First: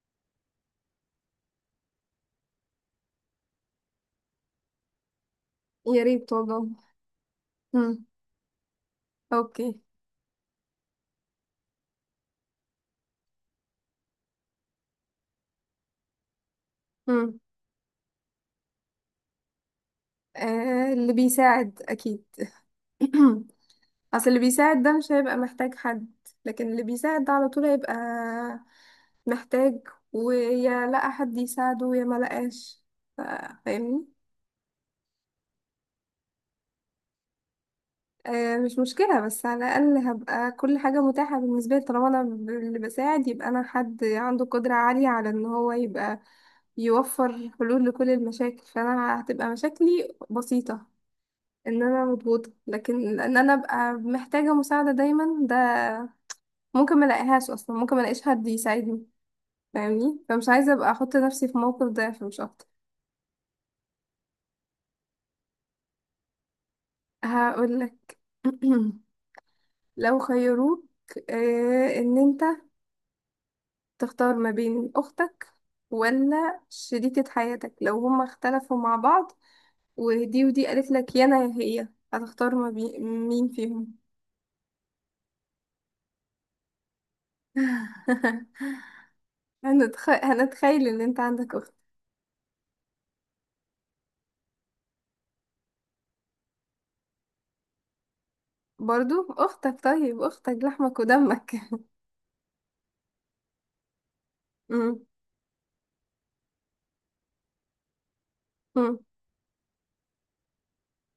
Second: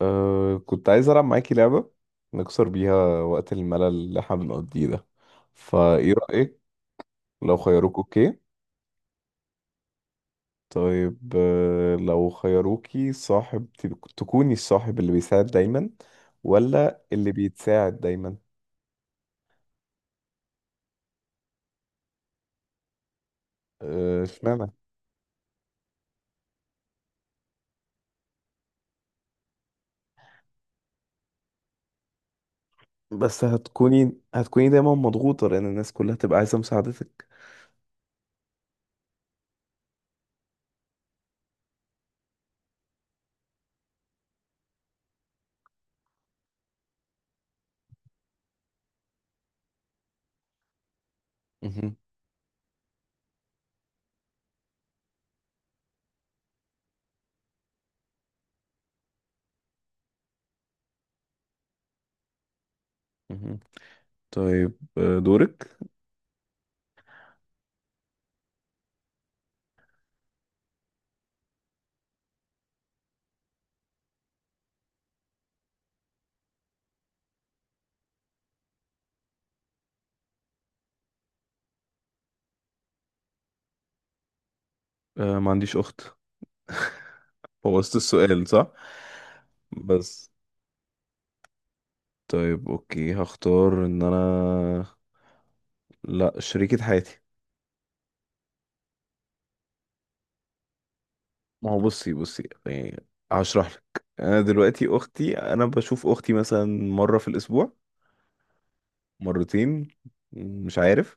كنت عايز ألعب معاكي لعبة نكسر بيها وقت الملل اللي احنا بنقضيه ده، يا فإيه ريت رأيك؟ والله. لو خيروك. مم. أوكي. اوكي. طيب، لو خيروكي صاحب تكوني الصاحب اللي بيساعد دايما، ولا اللي مم. بيتساعد دايما؟ آه، اللي بيساعد اكيد. اصل اللي اشمعنى؟ بيساعد ده مش هيبقى محتاج حد، لكن اللي بيساعد ده على طول هيبقى محتاج، ويا لقى حد يساعده يا ما لقاش. ف- بس فاهمني. هتكوني دايما مضغوطة لأن الناس كلها تبقى عايزة مساعدتك. آه، مش مشكلة، بس على الأقل هبقى كل حاجة متاحة بالنسبة لي، طالما أنا اللي بساعد، يبقى أنا حد عنده قدرة عالية على إن هو يبقى يوفر حلول لكل المشاكل، فأنا هتبقى مشاكلي بسيطة. ان مهم. انا مضغوطه، لكن ان انا ابقى محتاجه مساعده دايما ده ممكن ما الاقيهاش اصلا، ممكن ما الاقيش حد يساعدني. فاهمني، فمش عايزه ابقى احط نفسي في موقف ده، فمش اكتر. مهم. طيب دورك. هقول لك. لو خيروك ان انت تختار ما بين اختك ولا شريكة حياتك، لو هما اختلفوا مع بعض، ودي قالت لك يا انا يا هي، هتختار ما بين مين فيهم؟ ما عنديش أخت. بوظت السؤال صح. بس هنتخيل ان انت عندك اخت. طيب، اوكي هختار ان انا لا شريكة حياتي. برضو اختك، طيب اختك لحمك ودمك. ما هو بصي بصي، يعني هشرح لك. انا دلوقتي مم. اختي، انا بشوف اختي مثلا مرة في الاسبوع، مم. مرتين، مش عارف.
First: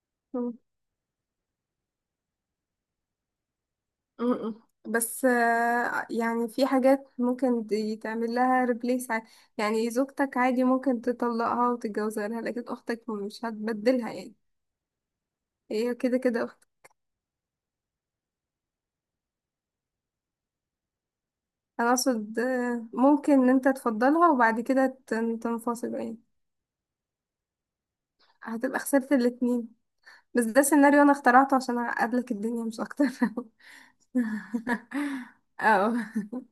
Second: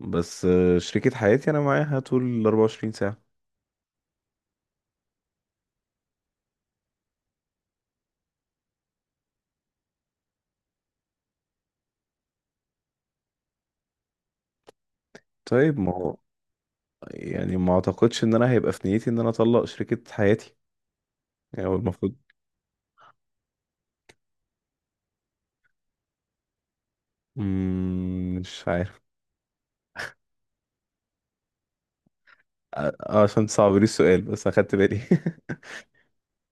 بس مم. شريكة حياتي انا معاها طول ال 24 ساعة. مم. بس يعني في حاجات ممكن دي تعمل لها ريبليس، يعني زوجتك عادي ممكن تطلقها وتتجوز غيرها، لكن اختك مش هتبدلها يعني، طيب ما هي هو، كده كده اختك. يعني ما اعتقدش ان انا هيبقى في نيتي ان انا اطلق شريكة حياتي. يعني هو انا المفروض. اقصد ممكن ان انت تفضلها وبعد كده تنفصلوا يعني، مش هتبقى عارف. خسرت الاتنين. بس ده سيناريو انا اخترعته عشان اعقدلك الدنيا مش اكتر. عشان صعب لي السؤال بس اخدت بالي. اه.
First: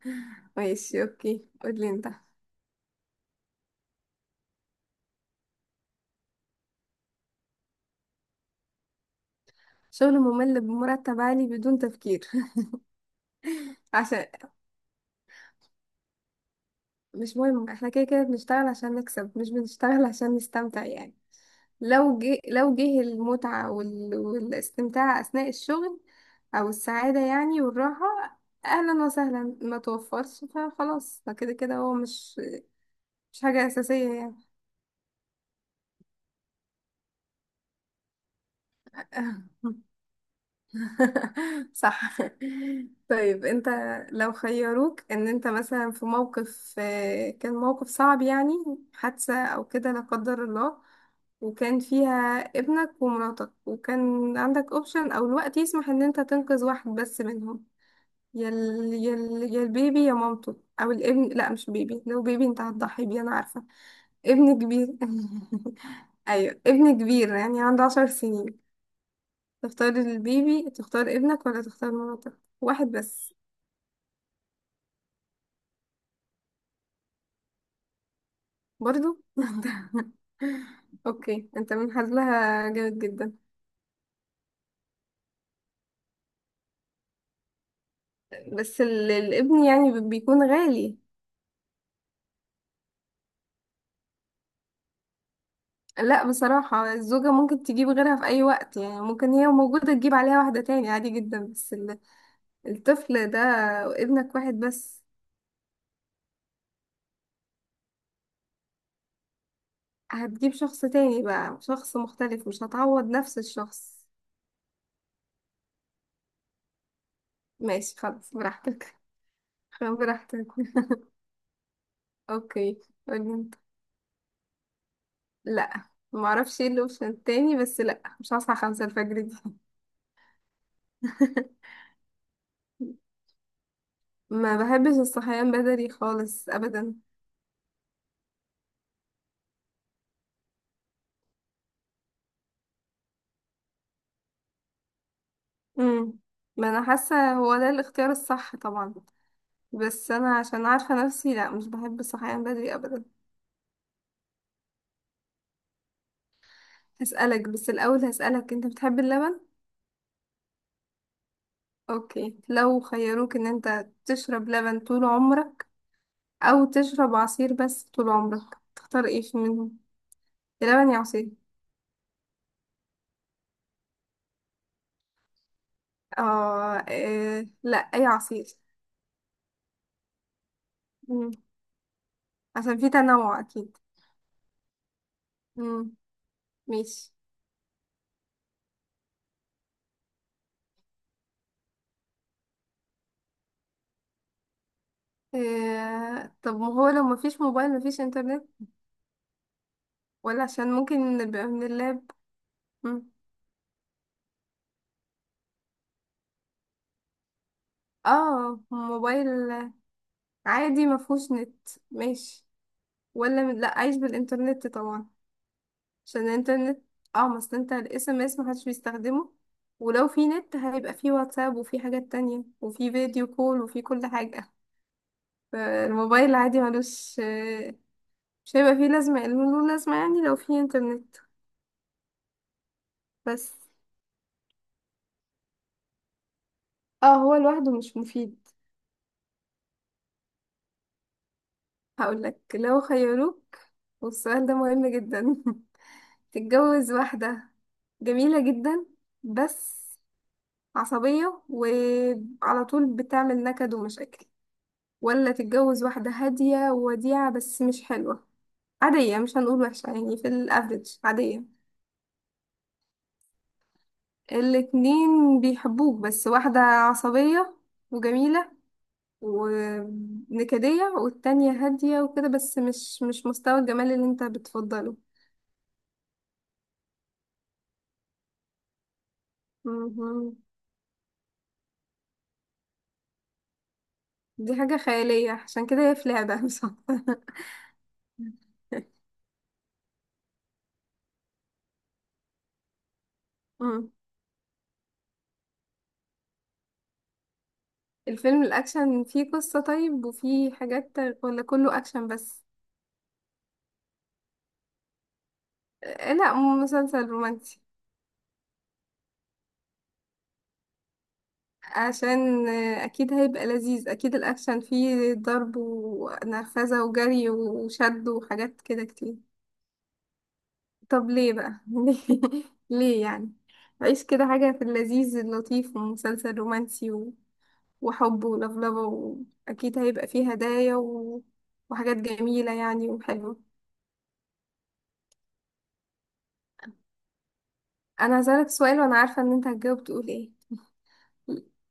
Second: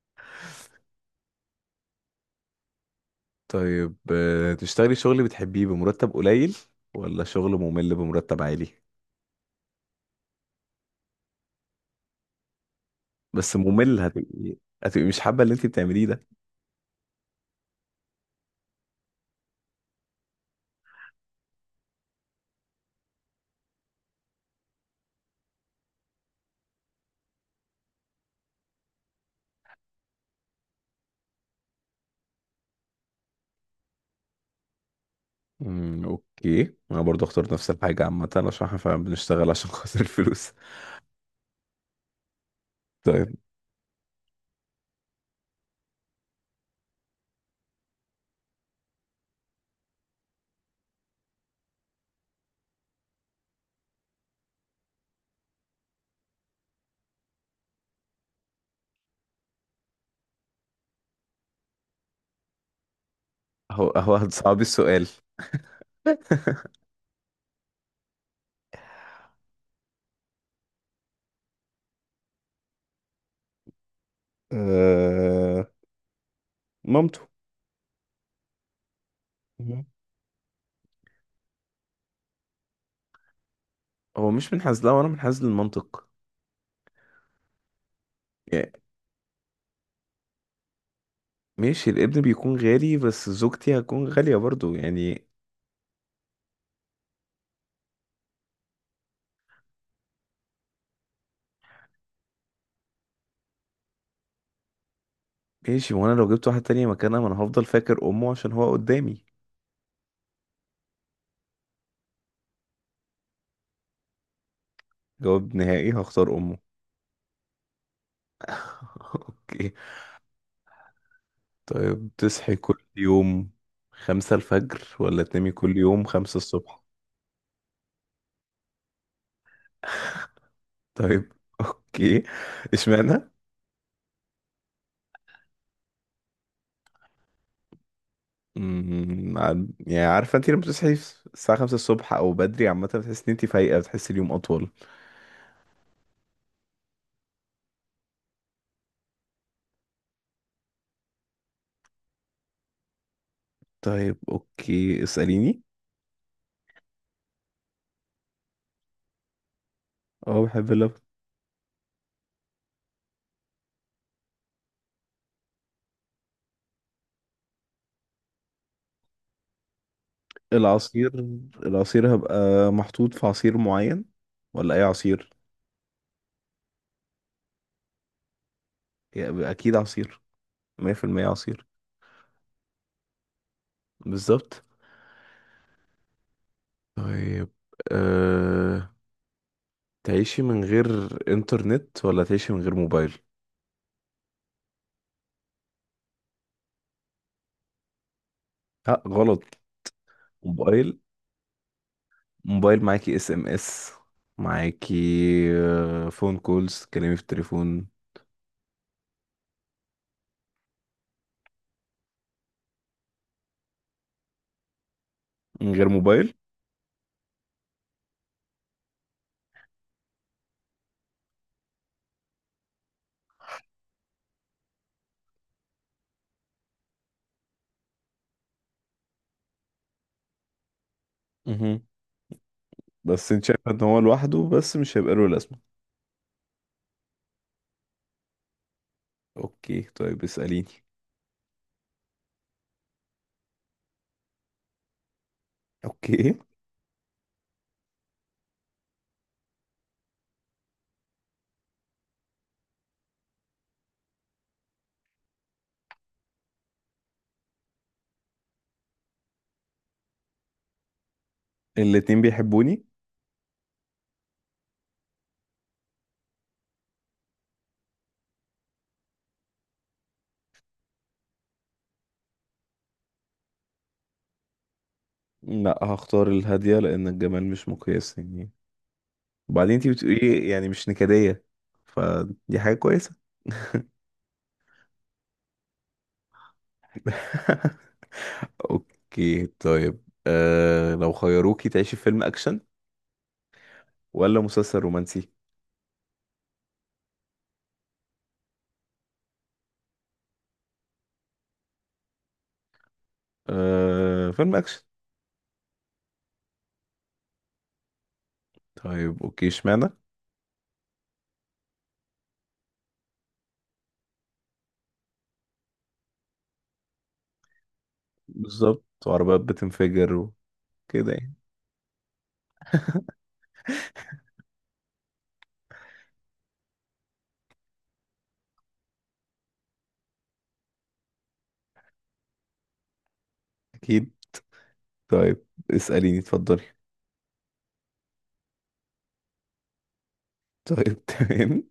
ماشي، اوكي، قولي انت. طيب، تشتغلي شغل بتحبيه بمرتب قليل، ولا شغل ممل بمرتب عالي؟ شغل ممل بمرتب عالي بدون تفكير. بس ممل، عشان هتبقي مش حابة اللي انت بتعمليه ده. مش مهم، احنا كده كده بنشتغل عشان نكسب، مش بنشتغل عشان نستمتع يعني. لو جه المتعة والاستمتاع أثناء الشغل، أو السعادة يعني والراحة، أهلا وسهلا؛ ما توفرش فخلاص، فكده كده هو مش حاجة أساسية يعني. اوكي، انا برضو اختار نفس الحاجة عامة عشان احنا فعلا بنشتغل عشان خاطر الفلوس. صح. طيب. طيب انت، لو خيروك ان انت مثلا في موقف، كان موقف صعب يعني، حادثة او كده لا قدر الله، وكان فيها ابنك ومراتك، وكان عندك اوبشن او الوقت يسمح ان انت تنقذ واحد بس منهم، يا البيبي يا مامته، او الابن. لا مش بيبي، لو بيبي انت هتضحي بيه انا عارفة، هو ابن صعب كبير. السؤال. ايوه ابن كبير، يعني عنده 10 سنين، تختار البيبي تختار ابنك ولا تختار مراتك، واحد بس. أه... مامته. برضو. انت؟ مهم. اوكي، انت من حظها جامد جدا. هو مش منحاز، لا وانا منحاز للمنطق يعني. بس الابن يعني بيكون غالي. ماشي، الابن بيكون غالي بس زوجتي هتكون غالية برضو يعني. لا بصراحة، الزوجة ممكن تجيب غيرها في أي وقت يعني، ممكن هي موجودة تجيب عليها واحدة تاني عادي جدا، بس الطفل ده، ابنك واحد بس. ماشي، وانا لو جبت واحد تاني مكانها، ما انا هفضل فاكر امه عشان هو قدامي. هتجيب شخص تاني بقى، شخص مختلف، مش هتعوض نفس الشخص. جواب نهائي هختار أمه. ماشي خلاص، براحتك. أوكي. براحتك. طيب، تصحي اوكي، كل قولي. يوم خمسة الفجر ولا تنامي كل لا، يوم ما خمسة اعرفش ايه الصبح؟ الاوبشن التاني، بس لا، مش هصحى 5 الفجر دي. طيب. أوكي. اشمعنى؟ ما بحبش الصحيان بدري خالص ابدا. يعني عارفة أنت لما بتصحي الساعة خمسة الصبح أو بدري عامة، بتحسي إن أنت فايقة، بتحسي اليوم أطول. امم، ما انا حاسه هو ده الاختيار الصح طبعا، بس انا عشان عارفه نفسي، لا مش بحب الصحيان بدري ابدا. طيب أوكي، اسأليني. هسألك، بس الاول هسألك، انت بتحب اللبن؟ أه، بحب اللبن. اوكي، لو خيروك ان انت تشرب لبن طول عمرك، او تشرب عصير بس طول عمرك، تختار ايه في منهم؟ يا لبن يا العصير. عصير. العصير هبقى محطوط في عصير معين ولا أي عصير؟ اه، إيه، لا اي عصير. يعني أكيد عصير. مية في المية عصير. عشان في تنوع اكيد. بالظبط. امم، ماشي. طيب أه... تعيشي من غير انترنت، ولا تعيشي من غير موبايل؟ طب ما هو لو مفيش موبايل مفيش انترنت؟ لا غلط. ولا عشان موبايل. ممكن نبقى من اللاب. موبايل مم. معاكي اس ام اس، معاكي فون كولز، تكلمي في التليفون. اه موبايل، عادي مفهوش نت ماشي، لا عايش بالانترنت طبعا، من غير عشان موبايل. الانترنت. اه، ما اصل انت الاس ام اس محدش بيستخدمه، ولو في نت هيبقى في واتساب، وفي حاجات تانية، وفي فيديو كول، وفي كل حاجة. فالموبايل عادي ملوش مش هيبقى فيه لازمة، له لازمة يعني لو فيه انترنت. مهم. بس انت بس شايفه ان هو لوحده بس مش هيبقى له لازمه. اه، هو لوحده مش مفيد. اوكي، طيب اساليني. هقولك، لو خيروك، والسؤال ده مهم جدا، اوكي. تتجوز واحدة جميلة جدا، بس عصبية، وعلى طول بتعمل نكد ومشاكل، ولا تتجوز واحدة هادية ووديعة بس مش حلوة، عادية، مش هنقول وحشة يعني، في الافريج عادية. الاتنين بيحبوني. الاتنين بيحبوك، بس واحدة عصبية وجميلة ونكدية، والتانية هادية وكده بس مش مستوى الجمال اللي انت بتفضله. لا، هختار الهاديه لان الجمال مش مقياس يعني. وبعدين انت مهم. بتقولي يعني مش نكديه، فدي حاجه كويسه. دي حاجة خيالية، عشان كده هي في لعبة مش أكتر. اوكي. طيب لو خيروكي تعيشي في فيلم اكشن مم. ولا مسلسل رومانسي؟ الفيلم الأكشن فيه قصة طيب وفيه حاجات، ولا كله أكشن بس؟ فيلم اكشن. لا مسلسل رومانسي. طيب اوكي، اشمعنى؟ عشان أكيد هيبقى لذيذ. أكيد الأكشن فيه ضرب ونرفزة وجري وشد وحاجات كده بالظبط، كتير. وعربيات بتنفجر طب وكده ليه يعني. بقى؟ ليه، ليه يعني؟ عيش كده حاجة في اللذيذ اللطيف، ومسلسل رومانسي وحب ولفلفة، وأكيد هيبقى فيه هدايا وحاجات جميلة يعني وحلوة. اكيد. طيب اسأليني، اتفضلي. أنا هسألك سؤال، وأنا عارفة إن أنت هتجاوب تقول إيه. طيب. تمام.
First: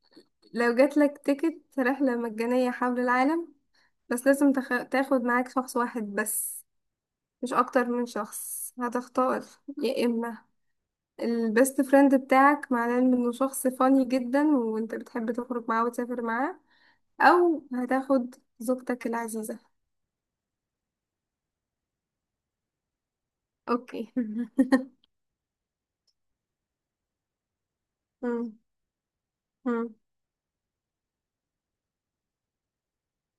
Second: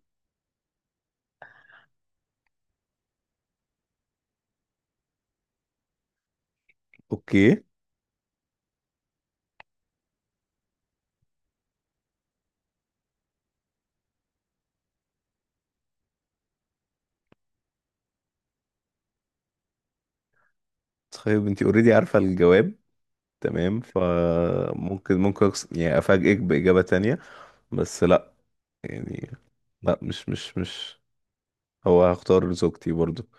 لو جاتلك تيكت رحلة مجانية حول العالم، بس لازم تاخد معاك شخص واحد بس، مش اوكي. أكتر من شخص. هتختار يا إما البيست فريند بتاعك، معناه انه شخص فاني جدا وانت بتحب تخرج معاه وتسافر معاه، او هتاخد زوجتك العزيزة. طيب، انتي اوريدي عارفة الجواب تمام، اوكي. فممكن يعني افاجئك بإجابة تانية. بس لا، مم. يعني مم. لا. مش مش مش هختار زوجتي برضو.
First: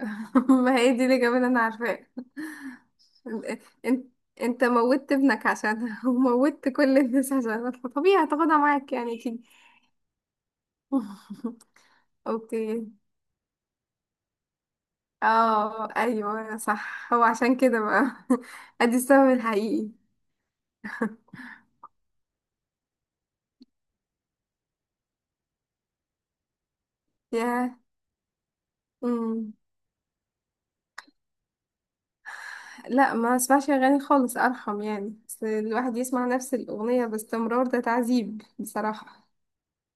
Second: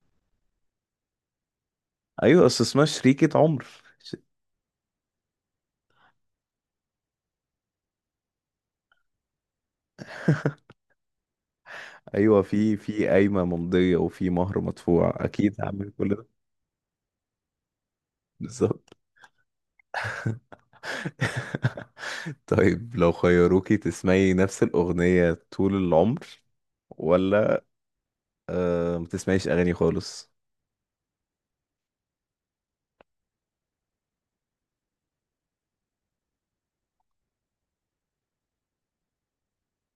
ما هي دي الإجابة اللي أنا عارفاها. ايوه، اصل اسمها شريكة عمر. انت، انت موتت ابنك عشانها، وموتت كل الناس عشانها، فطبيعي هتاخدها معاك يعني اكيد. ايوه، في اوكي. في قايمه ممضيه، وفي مهر مدفوع، اكيد اه هعمل كل ده. ايوه صح، هو عشان كده بقى بالظبط. ادي السبب الحقيقي. طيب، لو خيروكي تسمعي نفس الاغنيه طول العمر، ولا ما يا تسمعيش اغاني خالص؟ لا، ما اسمعش اغاني خالص ارحم يعني، بس الواحد يسمع نفس الاغنيه باستمرار، ده تعذيب بصراحه.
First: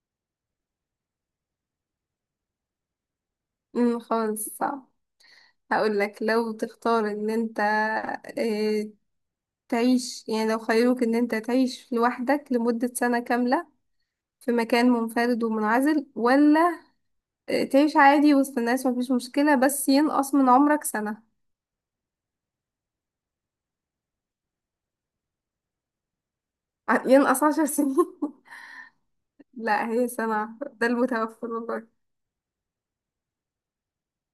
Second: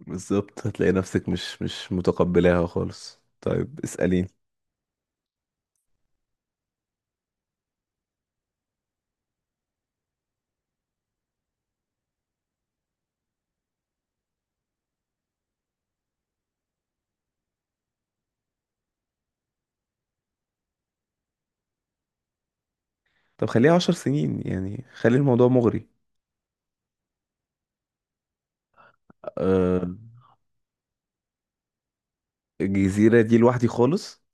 بالظبط، هتلاقي نفسك مش متقبلاها خالص. طيب امم، اسأليني. خالص صعب. هقول لك، لو تختار ان انت آه، تعيش يعني، لو خيروك ان انت تعيش لوحدك لمده سنه كامله في مكان منفرد ومنعزل، ولا تعيش عادي وسط الناس مفيش مشكله، بس ينقص من عمرك سنه. طب خليها عشر سنين يعني، خلي الموضوع مغري. ينقص 10 سنين؟ لا أه. هي سنه ده المتوفر والله. الجزيرة دي لوحدي خالص.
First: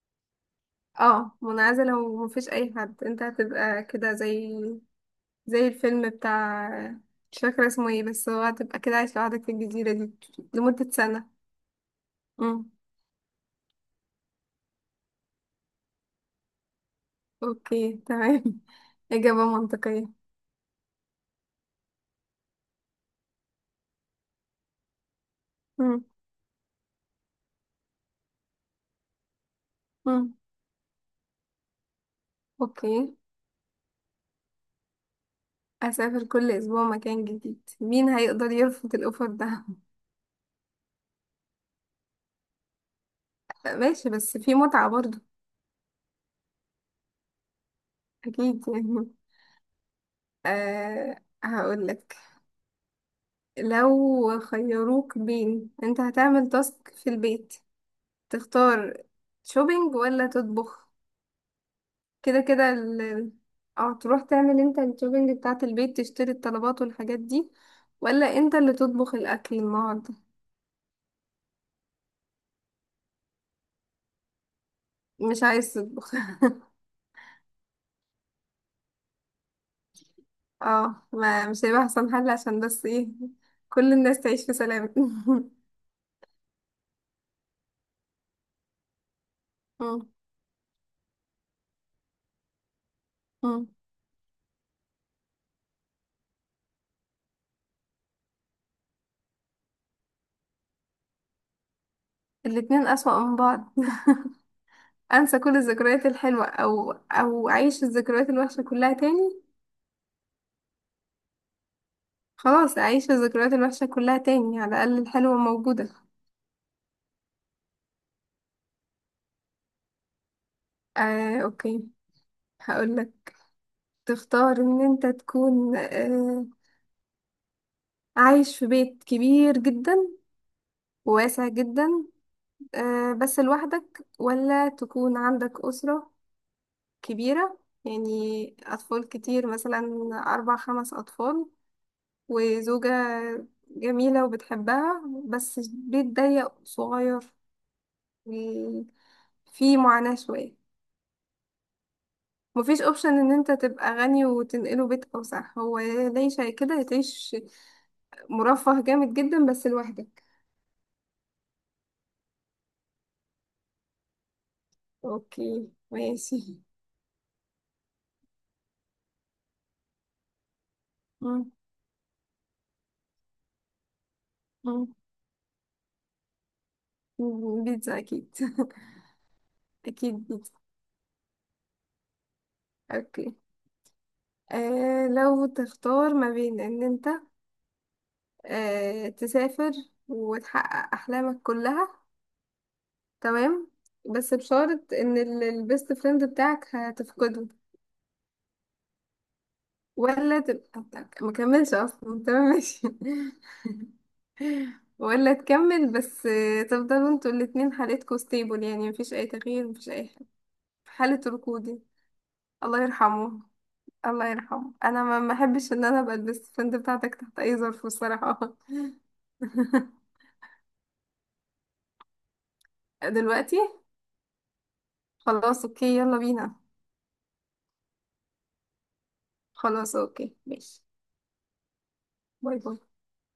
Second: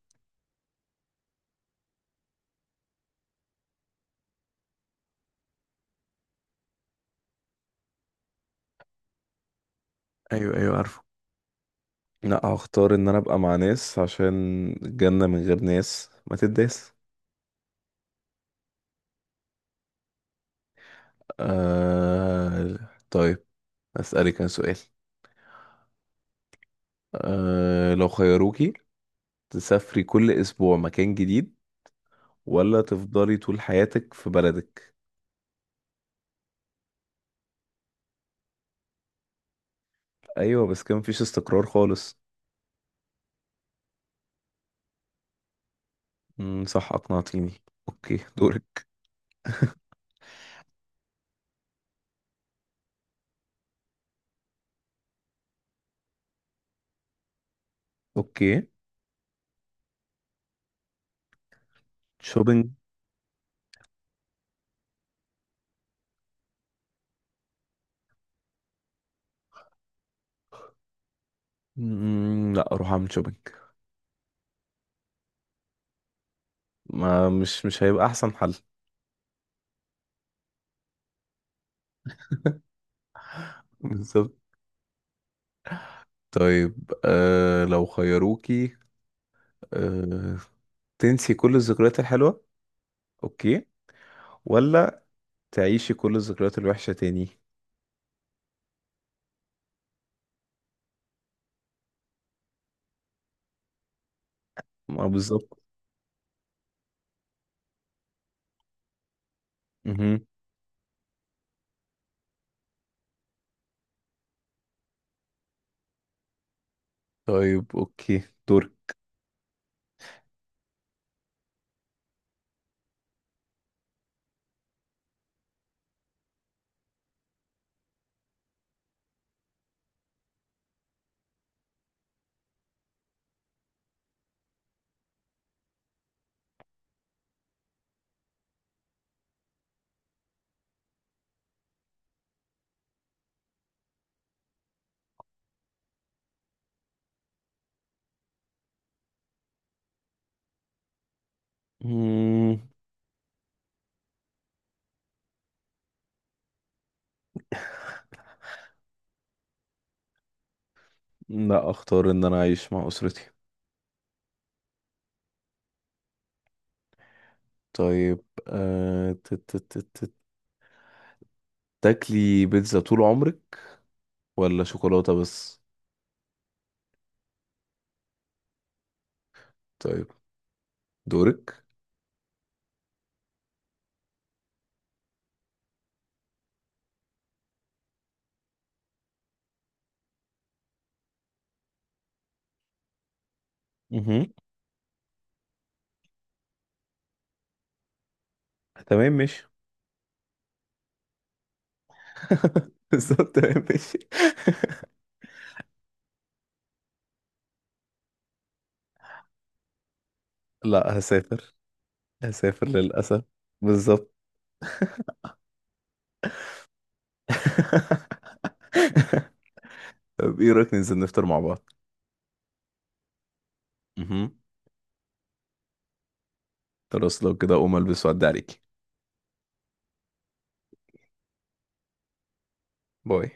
اه منعزلة ومفيش أي حد، انت هتبقى كده زي زي الفيلم بتاع، مش فاكرة اسمه ايه، بس هو هتبقى كده عايش لوحدك في الجزيرة دي ايوه ايوه لمدة عارفه. سنة. لا، مم. هختار ان انا ابقى مع ناس، عشان الجنة من غير ناس ما تداس. اوكي تمام. إجابة منطقية. آه... طيب، أسألك أنا سؤال. مم. لو خيروكي تسافري كل مم. أسبوع مكان جديد، ولا اوكي، تفضلي طول حياتك في بلدك؟ أسافر كل أسبوع مكان جديد، مين هيقدر يرفض الأوفر ده؟ أيوة، بس كان مفيش استقرار خالص. ماشي، بس في متعة برضه. مم، صح، أقنعتيني. أوكي أكيد يعني. دورك. أه، هقولك، لو خيروك بين انت هتعمل تاسك في البيت، أوكي. تختار شوبينج ولا تطبخ؟ كده شوبينج. كده اه تروح تعمل انت الشوبينج بتاعة البيت، تشتري الطلبات والحاجات دي، ولا انت اللي تطبخ الاكل النهارده. مم، لا أروح أعمل شوبينج. مش عايز تطبخ؟ ما مش هيبقى أحسن حل. اه، ما مش هيبقى احسن حل عشان بس ايه، كل الناس بالظبط. تعيش في سلام. طيب لو خيروكي مم، آه... تنسي كل الذكريات الحلوة، أوكي، مم. ولا تعيشي كل الذكريات الوحشة تاني؟ الاتنين اسوأ من بعض. ما انسى كل بالظبط. الذكريات الحلوة او او اعيش الذكريات الوحشة كلها تاني؟ مهم. خلاص، اعيش الذكريات الوحشة كلها تاني، على الاقل الحلوة موجودة. طيب اوكي، دور. اوكي، هقول لك، تختار ان انت تكون عايش في بيت كبير جدا وواسع جدا، بس لوحدك، ولا تكون عندك أسرة كبيرة يعني، أطفال كتير مثلا، أربع خمس أطفال، وزوجة جميلة وبتحبها، بس بيت ضيق صغير، و- فيه معاناة شوية. مم، مفيش اوبشن ان انت تبقى غني وتنقله بيت اوسع، هو يا تعيش كده يا تعيش مرفه جامد جدا بس لوحدك. لا اختار ان انا اعيش مع اسرتي. اوكي ماشي. طيب ت- مم، تاكلي بيتزا طول عمرك ولا مم، شوكولاتة بس؟ مم، بيتزا اكيد. طيب. اكيد بيتزا. دورك. اوكي. آه. لو تختار ما بين ان انت آه تسافر وتحقق احلامك كلها، تمام، مهم. بس بشرط ان البيست فريند بتاعك هتفقده، تمام ماشي. ولا تبقى ما كملش اصلا. تمام ماشي. بالظبط، تمام ماشي. ولا تكمل، بس تفضلوا انتوا الاتنين حالتكوا ستيبل يعني، مفيش اي تغيير مفيش اي حاجة. لا، حالة هسافر. ركودي. هسافر الله للأسف. يرحمه. بالظبط. الله يرحمه، انا ما احبش ان انا ابقى البيست فريند بتاعتك تحت اي ظرف الصراحه. طب ايه رأيك ننزل نفطر مع بعض؟ دلوقتي؟ مهم. خلاص اوكي يلا بينا. خلاص، لو كده اقوم البس وأعدي عليكي. خلاص اوكي ماشي. باي باي. باي.